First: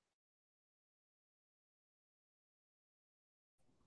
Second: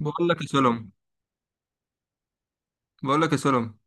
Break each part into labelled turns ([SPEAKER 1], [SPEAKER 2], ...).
[SPEAKER 1] بقول لك يا سلم بقول لك يا سلم،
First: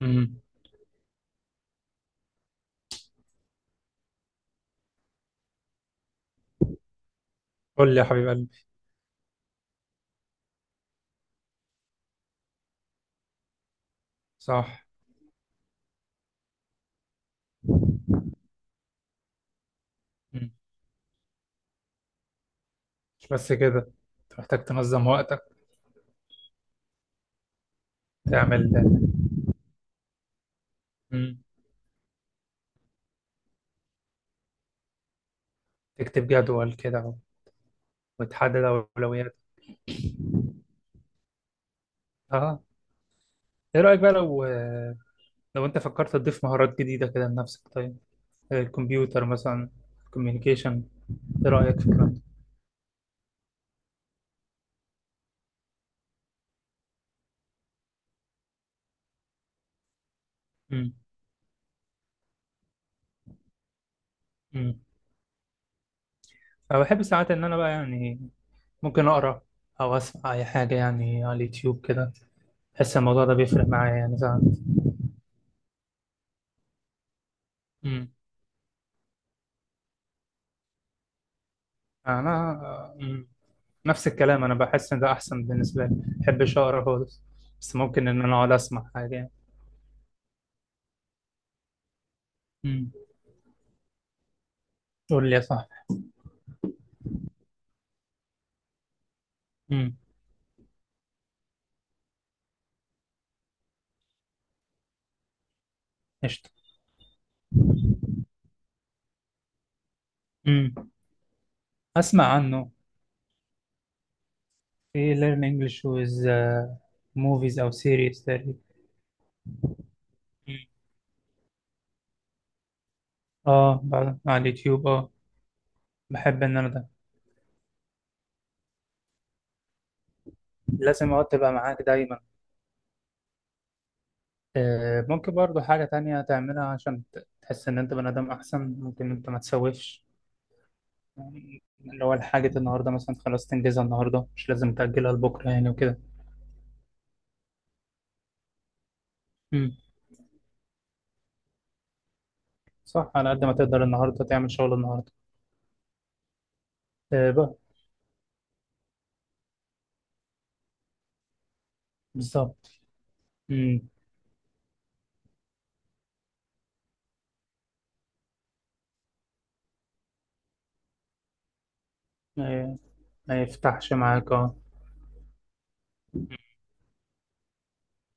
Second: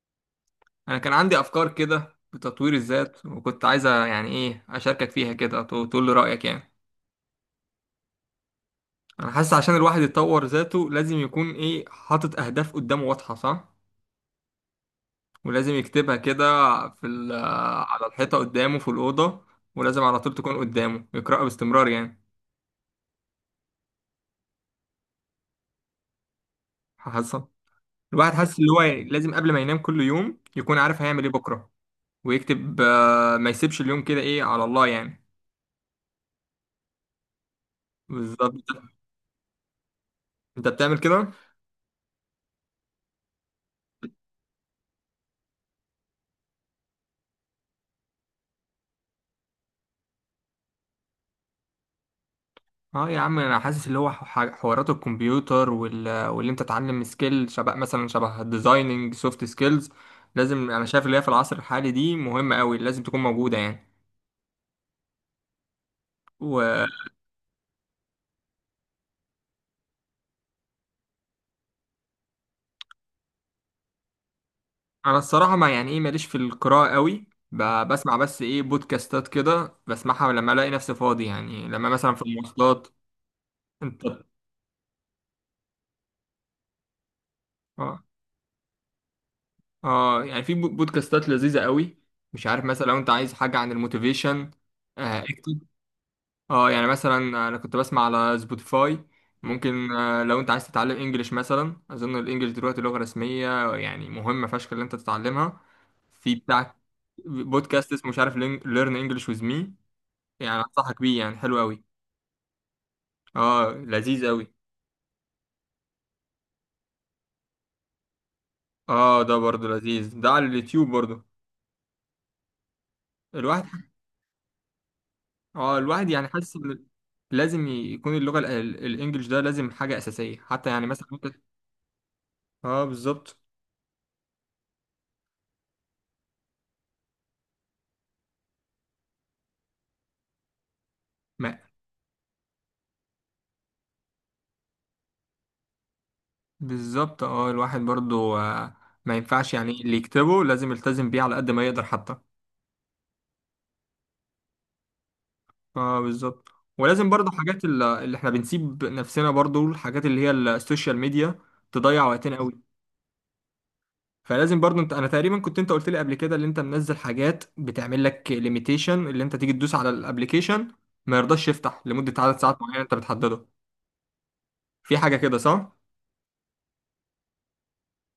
[SPEAKER 2] امم
[SPEAKER 1] انا كان عندي افكار كده بتطوير الذات وكنت عايزه يعني ايه اشاركك فيها كده تقول لي رايك يعني.
[SPEAKER 2] قول لي يا حبيب قلبي.
[SPEAKER 1] انا حاسس عشان الواحد يطور ذاته لازم يكون ايه حاطط اهداف قدامه واضحه، صح.
[SPEAKER 2] صح.
[SPEAKER 1] ولازم يكتبها كده في ال- على الحيطه قدامه في الاوضه، ولازم على طول
[SPEAKER 2] مم.
[SPEAKER 1] تكون قدامه يقراها باستمرار يعني.
[SPEAKER 2] مش بس كده، انت محتاج تنظم وقتك.
[SPEAKER 1] حاسس الواحد حاسس
[SPEAKER 2] تعمل.
[SPEAKER 1] اللي هو لازم قبل ما ينام كل يوم يكون عارف هيعمل ايه
[SPEAKER 2] مم.
[SPEAKER 1] بكره، ويكتب، ما يسيبش اليوم كده ايه على الله يعني.
[SPEAKER 2] تكتب جدول كده
[SPEAKER 1] بالظبط،
[SPEAKER 2] وتحدد اولوياتك.
[SPEAKER 1] انت بتعمل كده.
[SPEAKER 2] اه، ايه رايك بقى لو انت فكرت تضيف مهارات جديده كده لنفسك؟ طيب، زي الكمبيوتر مثلا، كوميونيكيشن، ايه رايك في الكلام ده؟
[SPEAKER 1] اه يا عم، انا حاسس اللي هو حوارات الكمبيوتر واللي انت تتعلم سكيل، شبه الديزايننج، سوفت سكيلز. انا
[SPEAKER 2] مم.
[SPEAKER 1] شايف اللي هي في العصر الحالي دي مهمة قوي، لازم تكون موجودة يعني.
[SPEAKER 2] مم. انا
[SPEAKER 1] وانا
[SPEAKER 2] بحب ساعات ان انا بقى يعني ممكن اقرا او اسمع اي حاجه يعني على اليوتيوب كده. بحس الموضوع ده بيفرق معايا يعني ساعات.
[SPEAKER 1] الصراحة ما يعني ايه ماليش في القراءة قوي. بسمع بس ايه بودكاستات كده بسمعها لما الاقي نفسي فاضي يعني، لما مثلا في المواصلات.
[SPEAKER 2] انا مم.
[SPEAKER 1] انت؟
[SPEAKER 2] نفس الكلام، انا بحس ان ده احسن بالنسبه لي، ما بحبش اقرا خالص بس
[SPEAKER 1] اه،
[SPEAKER 2] ممكن ان انا اقعد اسمع حاجه يعني.
[SPEAKER 1] اه، يعني في بودكاستات لذيذة قوي. مش عارف مثلا،
[SPEAKER 2] مم.
[SPEAKER 1] لو انت عايز حاجة عن الموتيفيشن،
[SPEAKER 2] قول لي يا صاحبي.
[SPEAKER 1] اه يعني مثلا انا كنت بسمع على سبوتيفاي. ممكن،
[SPEAKER 2] مم.
[SPEAKER 1] لو انت عايز تتعلم انجليش مثلا، اظن الانجليش دلوقتي لغة رسمية، يعني مهمة فشخ اللي انت تتعلمها. في
[SPEAKER 2] قشطه.
[SPEAKER 1] بتاع بودكاست اسمه مش عارف ليرن انجليش ويز مي، يعني
[SPEAKER 2] مم.
[SPEAKER 1] انصحك بيه، يعني حلو قوي.
[SPEAKER 2] اسمع عنه.
[SPEAKER 1] اه لذيذ قوي.
[SPEAKER 2] في learn English with movies او series تقريبا.
[SPEAKER 1] اه ده برضه لذيذ، ده على
[SPEAKER 2] مم.
[SPEAKER 1] اليوتيوب برضه. الواحد
[SPEAKER 2] اه بعد على اليوتيوب اه،
[SPEAKER 1] اه الواحد يعني
[SPEAKER 2] بحب
[SPEAKER 1] حاسس
[SPEAKER 2] ان انا
[SPEAKER 1] ان
[SPEAKER 2] ده
[SPEAKER 1] لازم يكون اللغة الانجليش ده لازم حاجة اساسية، حتى يعني مثلا
[SPEAKER 2] لازم اقعد
[SPEAKER 1] ممكن-
[SPEAKER 2] تبقى معاك دايما.
[SPEAKER 1] اه بالظبط.
[SPEAKER 2] آه، ممكن برضو حاجه تانية تعملها عشان تحس ان انت بني ادم احسن. ممكن انت ما تسوفش يعني، اللي هو الحاجة النهاردة مثلا خلاص تنجزها النهاردة، مش لازم تأجلها لبكرة يعني وكده.
[SPEAKER 1] بالظبط، اه الواحد برضو، ما ينفعش يعني
[SPEAKER 2] امم
[SPEAKER 1] اللي يكتبه لازم يلتزم بيه على قد ما يقدر حتى.
[SPEAKER 2] صح، على قد ما تقدر النهاردة تعمل شغل النهاردة.
[SPEAKER 1] اه بالظبط. ولازم برضو
[SPEAKER 2] آه بقى.
[SPEAKER 1] حاجات اللي احنا بنسيب نفسنا برضو، الحاجات اللي هي السوشيال ميديا تضيع وقتنا
[SPEAKER 2] بالظبط.
[SPEAKER 1] قوي.
[SPEAKER 2] امم
[SPEAKER 1] فلازم برضو انت، انا تقريبا كنت انت قلت لي قبل كده اللي انت منزل حاجات بتعمل لك ليميتيشن، اللي انت تيجي تدوس على الابليكيشن ما يرضاش يفتح لمدة عدد ساعات
[SPEAKER 2] آه،
[SPEAKER 1] معينة انت
[SPEAKER 2] ما
[SPEAKER 1] بتحدده.
[SPEAKER 2] يفتحش معاك اه.
[SPEAKER 1] في حاجة كده صح؟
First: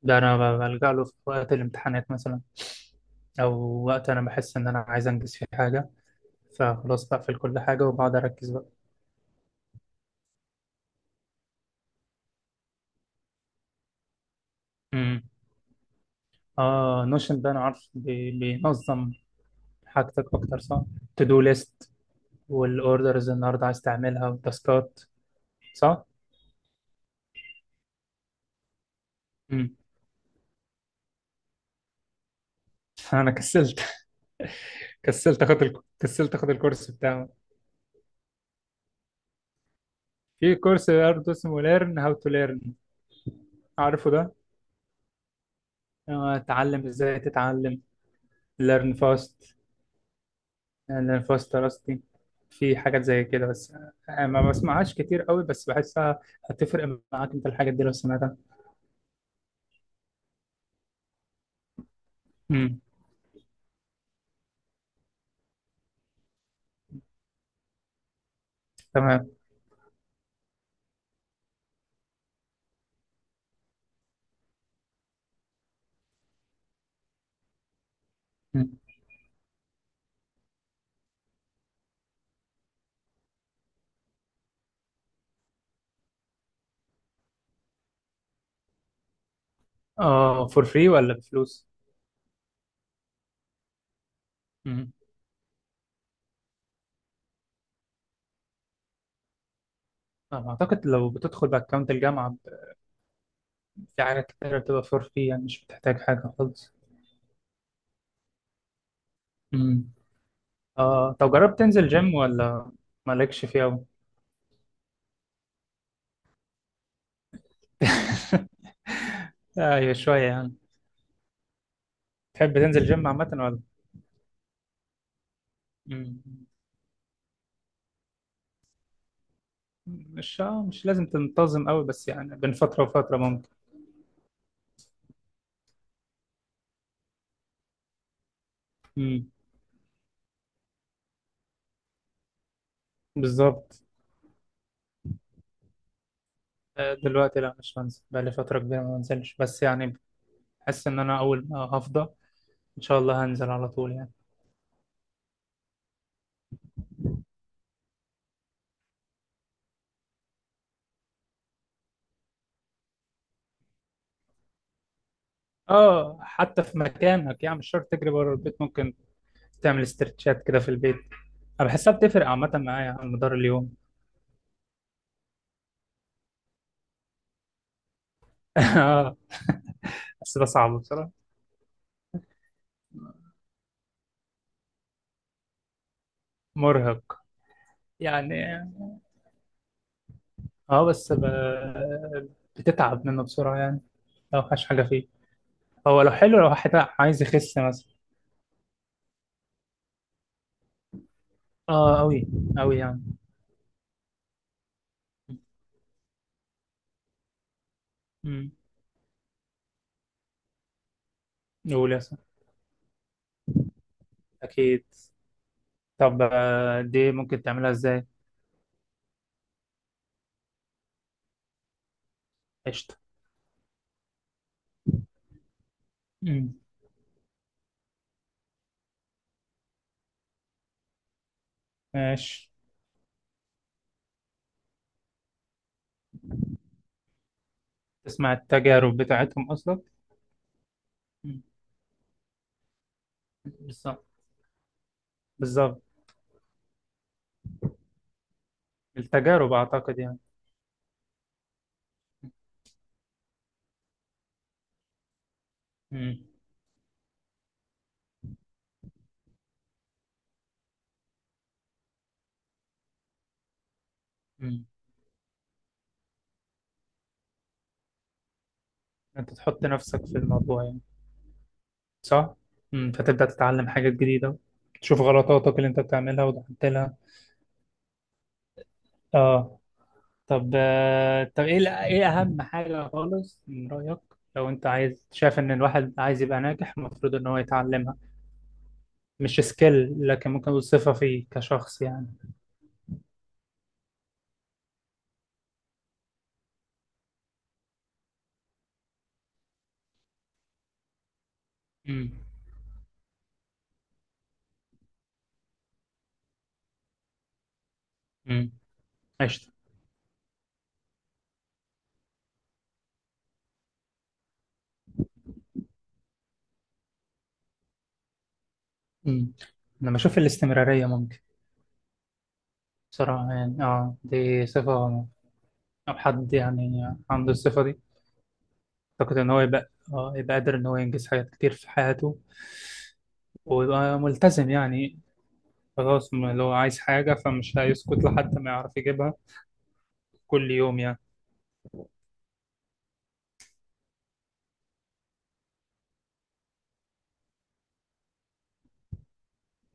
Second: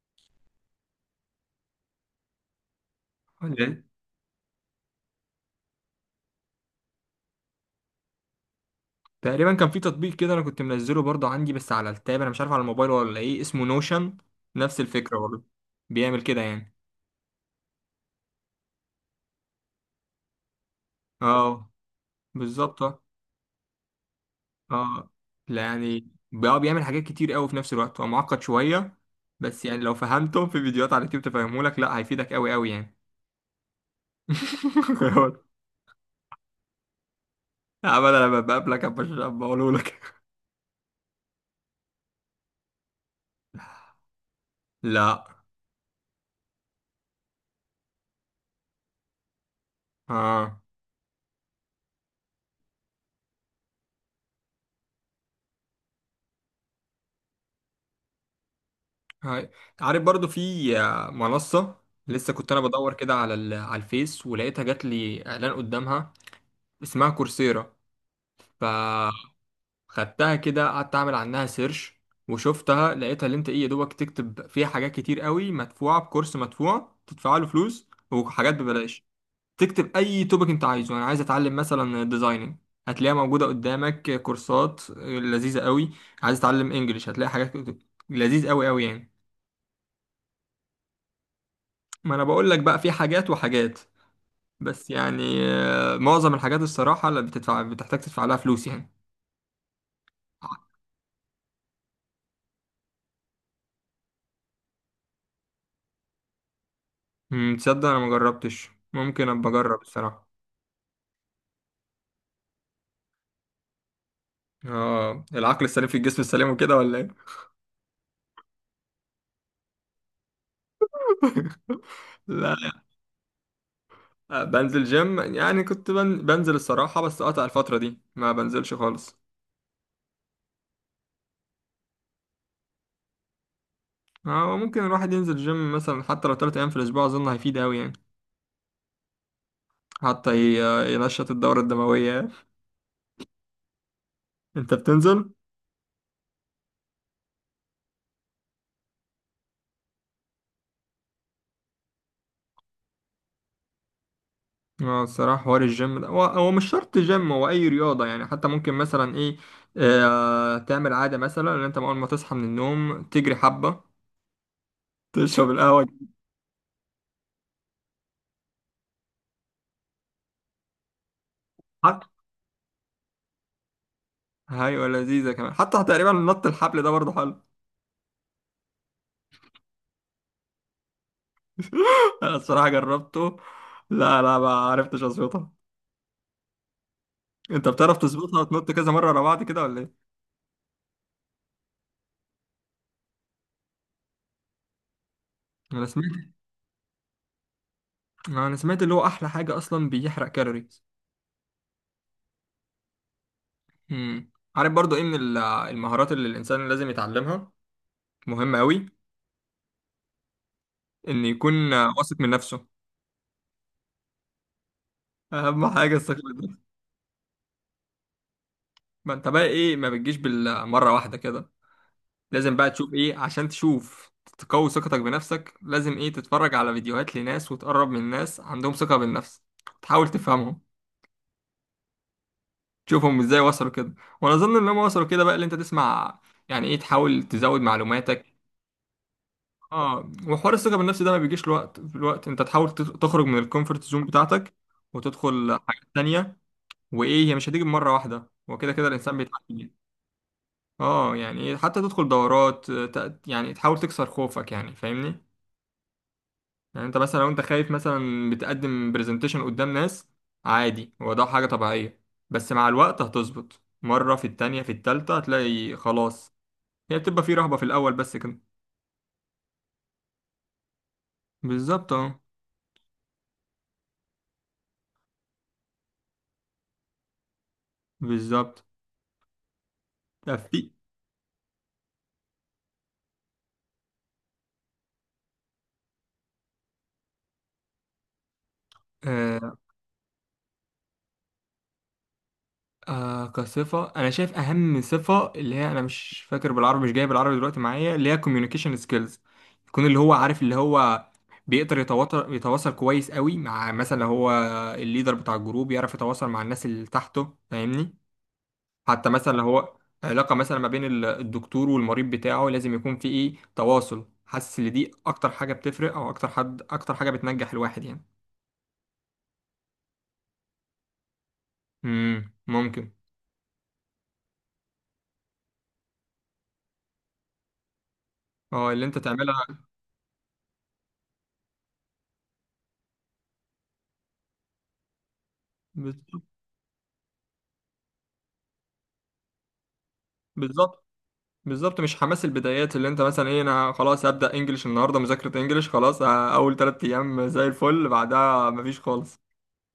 [SPEAKER 2] ده أنا بلجأ له في وقت الامتحانات مثلا، أو وقت أنا بحس إن أنا عايز أنجز فيه حاجة، فخلاص بقفل كل حاجة وبقعد أركز بقى.
[SPEAKER 1] تقريبا كان في تطبيق كده انا كنت منزله برضه عندي، بس على التاب، انا مش عارف على الموبايل ولا ايه، اسمه نوشن. نفس الفكره
[SPEAKER 2] امم
[SPEAKER 1] برضه، بيعمل كده يعني.
[SPEAKER 2] اه، نوشن ده أنا عارف بينظم حاجتك أكتر صح؟ تو دو
[SPEAKER 1] اه
[SPEAKER 2] ليست
[SPEAKER 1] بالظبط، اه،
[SPEAKER 2] والأوردرز النهاردة عايز تعملها والتاسكات.
[SPEAKER 1] آه. لا،
[SPEAKER 2] صح؟
[SPEAKER 1] يعني بقى بيعمل حاجات كتير قوي في نفس الوقت، هو معقد شويه، بس يعني لو فهمته في فيديوهات على اليوتيوب تفهمه لك، لا هيفيدك قوي قوي يعني.
[SPEAKER 2] انا كسلت. كسلت اخد كسلت اخد الكورس بتاعه.
[SPEAKER 1] عمل، انا لما بقابلك بقوله لك.
[SPEAKER 2] في كورس برضه اسمه ليرن هاو تو ليرن، عارفه ده؟
[SPEAKER 1] لا،
[SPEAKER 2] آه، اتعلم ازاي تتعلم. ليرن فاست.
[SPEAKER 1] اه.
[SPEAKER 2] ليرن فاست راستي. في حاجات زي كده، بس آه، ما بسمعهاش كتير قوي بس بحسها هتفرق معاك انت الحاجات دي لو سمعتها.
[SPEAKER 1] هاي. عارف برضو في، منصة، لسه كنت انا
[SPEAKER 2] امم
[SPEAKER 1] بدور كده على الفيس، ولقيتها جات لي اعلان قدامها، اسمها كورسيرا، فخدتها.
[SPEAKER 2] تمام.
[SPEAKER 1] كده قعدت اعمل عنها سيرش، وشفتها، لقيتها اللي انت ايه يا دوبك تكتب فيها حاجات كتير قوي، مدفوعه بكورس مدفوع تدفع له فلوس، وحاجات
[SPEAKER 2] مم.
[SPEAKER 1] ببلاش. تكتب اي توبك انت عايزه، انا عايز اتعلم مثلا ديزايننج، هتلاقيها موجوده قدامك كورسات لذيذه قوي. عايز اتعلم انجليش هتلاقي حاجات لذيذ قوي قوي يعني.
[SPEAKER 2] اه، فور فري ولا بفلوس؟
[SPEAKER 1] ما انا بقول لك بقى في حاجات وحاجات، بس
[SPEAKER 2] امم
[SPEAKER 1] يعني، معظم الحاجات الصراحه اللي بتدفع بتحتاج تدفع لها فلوس يعني.
[SPEAKER 2] آه، اعتقد لو بتدخل باكونت الجامعه في حاجات كتير بتبقى فور فري يعني مش بتحتاج حاجه خالص.
[SPEAKER 1] تصدق انا ما جربتش، ممكن ابقى اجرب
[SPEAKER 2] امم
[SPEAKER 1] الصراحه.
[SPEAKER 2] اه، طب جربت تنزل جيم ولا مالكش فيه أوي؟
[SPEAKER 1] اه العقل السليم في الجسم السليم وكده ولا ايه؟
[SPEAKER 2] ايوه شوية يعني. تحب
[SPEAKER 1] لا،
[SPEAKER 2] تنزل جيم عامة ولا؟
[SPEAKER 1] لا، بنزل جيم، يعني كنت
[SPEAKER 2] مم.
[SPEAKER 1] بنزل الصراحه، بس قطع الفتره دي ما بنزلش خالص.
[SPEAKER 2] مش مش لازم تنتظم أوي بس يعني بين فترة وفترة ممكن.
[SPEAKER 1] اه ممكن الواحد ينزل جيم مثلا حتى لو 3 ايام في الاسبوع، اظن هيفيد قوي يعني،
[SPEAKER 2] مم.
[SPEAKER 1] حتى ينشط الدوره الدمويه يعني.
[SPEAKER 2] بالظبط.
[SPEAKER 1] انت بتنزل؟
[SPEAKER 2] آه، دلوقتي لا مش بنزل، بقالي فترة كبيرة ما بنزلش، بس يعني بحس إن أنا أول ما هفضى إن شاء الله هنزل على طول يعني.
[SPEAKER 1] اه الصراحه حوار الجيم ده، هو هو مش شرط جيم، هو اي رياضه يعني. حتى ممكن مثلا ايه، تعمل عاده مثلا ان انت اول ما تصحى من النوم تجري حبه، تشرب القهوة.
[SPEAKER 2] اه، حتى في مكانك يعني مش شرط تجري بره البيت، ممكن تعمل استرتشات كده في البيت. أنا بحسها
[SPEAKER 1] حتى
[SPEAKER 2] بتفرق عامة معايا على مدار اليوم.
[SPEAKER 1] أيوة، لذيذة كمان، حتى تقريبا نط الحبل ده برضه حلو.
[SPEAKER 2] اه بس ده صعب بصراحة.
[SPEAKER 1] أنا الصراحة جربته، لا لا ما عرفتش أظبطها.
[SPEAKER 2] مرهق
[SPEAKER 1] أنت بتعرف تظبطها
[SPEAKER 2] يعني.
[SPEAKER 1] وتنط كذا مرة ورا بعض كده ولا إيه؟
[SPEAKER 2] اه بس بتتعب منه بسرعة يعني لو مفيهاش حاجة فيه.
[SPEAKER 1] أنا
[SPEAKER 2] هو لو
[SPEAKER 1] سمعت
[SPEAKER 2] حلو لو واحد عايز يخس مثلا.
[SPEAKER 1] أنا سمعت اللي هو أحلى حاجة أصلا بيحرق كالوريز.
[SPEAKER 2] اه أوي، أوي يعني.
[SPEAKER 1] امم عارف برضه إيه من المهارات اللي الإنسان لازم يتعلمها،
[SPEAKER 2] امم
[SPEAKER 1] مهمة أوي، إن يكون
[SPEAKER 2] قول يا
[SPEAKER 1] واثق
[SPEAKER 2] سلام.
[SPEAKER 1] من نفسه.
[SPEAKER 2] أكيد.
[SPEAKER 1] أهم حاجة الثقة
[SPEAKER 2] طب
[SPEAKER 1] بالنفس.
[SPEAKER 2] آه، دي ممكن تعملها إزاي؟
[SPEAKER 1] ما أنت بقى إيه، ما بتجيش بالمرة واحدة كده. لازم بقى تشوف
[SPEAKER 2] قشطة.
[SPEAKER 1] ايه عشان تشوف تقوي ثقتك بنفسك. لازم ايه تتفرج
[SPEAKER 2] امم
[SPEAKER 1] على فيديوهات لناس، وتقرب من ناس عندهم ثقة بالنفس، تحاول تفهمهم،
[SPEAKER 2] ماشي.
[SPEAKER 1] تشوفهم ازاي وصلوا كده. وانا اظن ان هم وصلوا كده بقى اللي انت تسمع، يعني ايه تحاول تزود معلوماتك.
[SPEAKER 2] تسمع التجارب بتاعتهم أصلا.
[SPEAKER 1] اه وحوار الثقة بالنفس ده ما
[SPEAKER 2] مم.
[SPEAKER 1] بيجيش الوقت في الوقت، انت تحاول تخرج من الكومفورت زون
[SPEAKER 2] بالظبط.
[SPEAKER 1] بتاعتك، وتدخل
[SPEAKER 2] بالظبط.
[SPEAKER 1] حاجات تانية، وايه هي مش هتيجي مرة واحدة، وكده كده الانسان
[SPEAKER 2] التجارب
[SPEAKER 1] بيتعلم.
[SPEAKER 2] أعتقد يعني.
[SPEAKER 1] اه يعني إيه، حتى تدخل دورات، يعني تحاول تكسر خوفك، يعني فاهمني،
[SPEAKER 2] امم
[SPEAKER 1] يعني انت مثلا لو انت خايف مثلا بتقدم برزنتيشن قدام ناس، عادي هو ده حاجة طبيعية. بس مع الوقت هتظبط، مرة في التانية
[SPEAKER 2] امم
[SPEAKER 1] في التالتة هتلاقي خلاص. هي بتبقى في رهبة في الأول بس كده.
[SPEAKER 2] أنت تحط نفسك في الموضوع يعني
[SPEAKER 1] بالظبط اه.
[SPEAKER 2] صح؟ مم. فتبدأ تتعلم حاجات جديدة، تشوف غلطاتك اللي انت بتعملها وتعدلها.
[SPEAKER 1] بالظبط.
[SPEAKER 2] اه.
[SPEAKER 1] طب
[SPEAKER 2] طب
[SPEAKER 1] في،
[SPEAKER 2] آه، طب ايه ايه اهم حاجة خالص من رأيك لو انت عايز شايف ان الواحد عايز يبقى ناجح المفروض ان هو يتعلمها؟ مش
[SPEAKER 1] آه،
[SPEAKER 2] سكيل لكن ممكن نقول صفة فيه كشخص يعني.
[SPEAKER 1] كصفة أنا شايف أهم صفة اللي هي أنا مش فاكر بالعربي، مش جايب العربي دلوقتي معايا، اللي هي communication skills. يكون اللي هو عارف اللي هو بيقدر
[SPEAKER 2] امم
[SPEAKER 1] يتواصل كويس قوي مع، مثلا لو هو الليدر بتاع الجروب يعرف يتواصل مع الناس اللي تحته، فاهمني.
[SPEAKER 2] امم
[SPEAKER 1] حتى مثلا لو
[SPEAKER 2] قشطة.
[SPEAKER 1] هو علاقة مثلا ما بين الدكتور والمريض بتاعه، لازم يكون في إيه تواصل. حاسس إن دي أكتر حاجة بتفرق، أو أكتر حاجة بتنجح الواحد يعني.
[SPEAKER 2] امم انا بشوف الاستمرارية ممكن،
[SPEAKER 1] ممكن.
[SPEAKER 2] بصراحة يعني. اه، دي صفة لو حد يعني عنده الصفة دي
[SPEAKER 1] اه اللي أنت
[SPEAKER 2] اعتقد ان هو
[SPEAKER 1] تعملها.
[SPEAKER 2] يبقى اه يبقى قادر ان هو ينجز حاجات كتير في حياته ويبقى ملتزم يعني. خلاص،
[SPEAKER 1] بالظبط،
[SPEAKER 2] لو عايز حاجة فمش هيسكت لحد ما يعرف يجيبها كل يوم
[SPEAKER 1] بالظبط،
[SPEAKER 2] يعني.
[SPEAKER 1] بالظبط. مش حماس البدايات اللي انت مثلا ايه، انا خلاص هبدأ انجليش النهارده، مذاكرة انجليش خلاص اه، اول 3 ايام زي الفل، بعدها مفيش خالص.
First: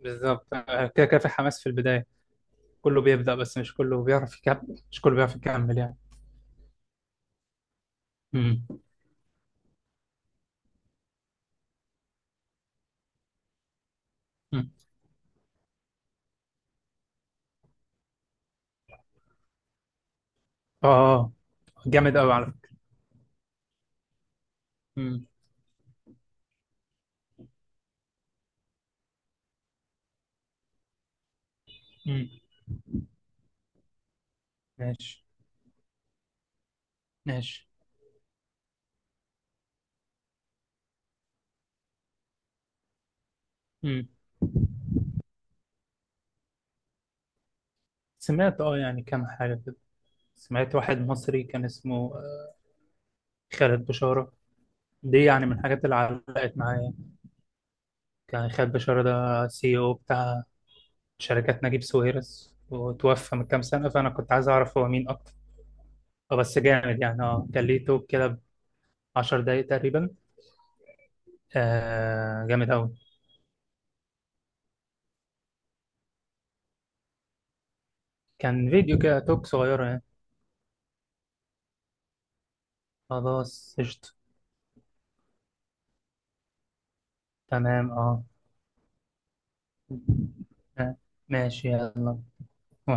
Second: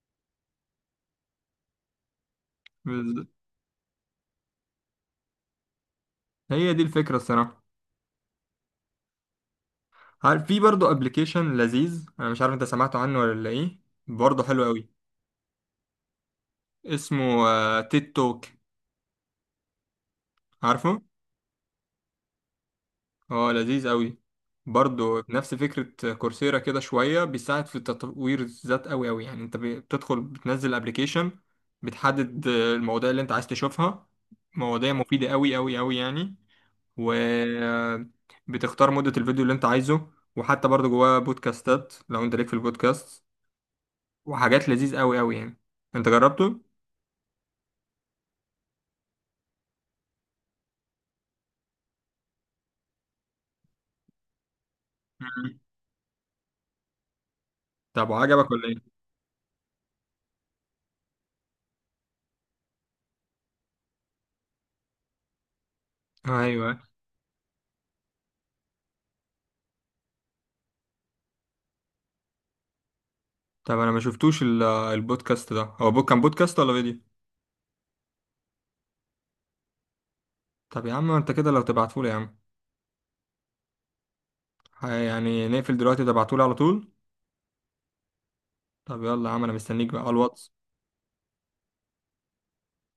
[SPEAKER 2] بالظبط، آه، كده كده في حماس في البداية، كله
[SPEAKER 1] بز-
[SPEAKER 2] بيبدأ بس مش كله بيعرف يكمل، مش كله بيعرف يكمل يعني.
[SPEAKER 1] هي دي الفكرة الصراحة.
[SPEAKER 2] امم
[SPEAKER 1] عارف في برضه ابلكيشن لذيذ، انا مش عارف انت سمعت عنه ولا ايه، برضه حلو
[SPEAKER 2] أمم.
[SPEAKER 1] قوي، اسمه تيك توك،
[SPEAKER 2] اه
[SPEAKER 1] عارفه؟
[SPEAKER 2] آه، جامد قوي على فكرة.
[SPEAKER 1] اه لذيذ قوي. برضه
[SPEAKER 2] امم
[SPEAKER 1] نفس فكرة كورسيرا كده، شوية بيساعد في تطوير الذات قوي قوي يعني. انت بتدخل بتنزل ابلكيشن،
[SPEAKER 2] أمم.
[SPEAKER 1] بتحدد المواضيع اللي انت عايز تشوفها، مواضيع
[SPEAKER 2] ماشي.
[SPEAKER 1] مفيدة قوي قوي قوي يعني. و
[SPEAKER 2] ماشي.
[SPEAKER 1] بتختار مدة الفيديو اللي انت عايزه، وحتى برضه جواه بودكاستات لو انت ليك في البودكاست،
[SPEAKER 2] امم
[SPEAKER 1] وحاجات لذيذ قوي قوي يعني. انت جربته؟
[SPEAKER 2] سمعت اه يعني كام حاجة كده. سمعت واحد مصري كان اسمه خالد بشارة، دي يعني من
[SPEAKER 1] مم.
[SPEAKER 2] الحاجات اللي علقت معايا.
[SPEAKER 1] طب
[SPEAKER 2] كان
[SPEAKER 1] وعجبك ولا
[SPEAKER 2] خالد
[SPEAKER 1] ايه؟
[SPEAKER 2] بشارة ده سي او بتاع شركات نجيب ساويرس وتوفى من كام سنة، فأنا كنت عايز أعرف هو مين أكتر. آه، بس
[SPEAKER 1] ايوه.
[SPEAKER 2] جامد يعني. اه كان ليه توك كده 10 دقايق تقريبا. آه جامد أوي.
[SPEAKER 1] طب انا ما شفتوش البودكاست ده، هو كان بودكاست ولا فيديو؟
[SPEAKER 2] كان فيديو كده توك صغيرة يعني.
[SPEAKER 1] طب يا عم انت كده لو تبعتهولي يا عم،
[SPEAKER 2] خلاص قشطة.
[SPEAKER 1] يعني نقفل دلوقتي تبعتهولي على طول.
[SPEAKER 2] تمام اه.
[SPEAKER 1] طب يلا يا عم انا مستنيك بقى على الواتس
[SPEAKER 2] آه، ماشي يلا.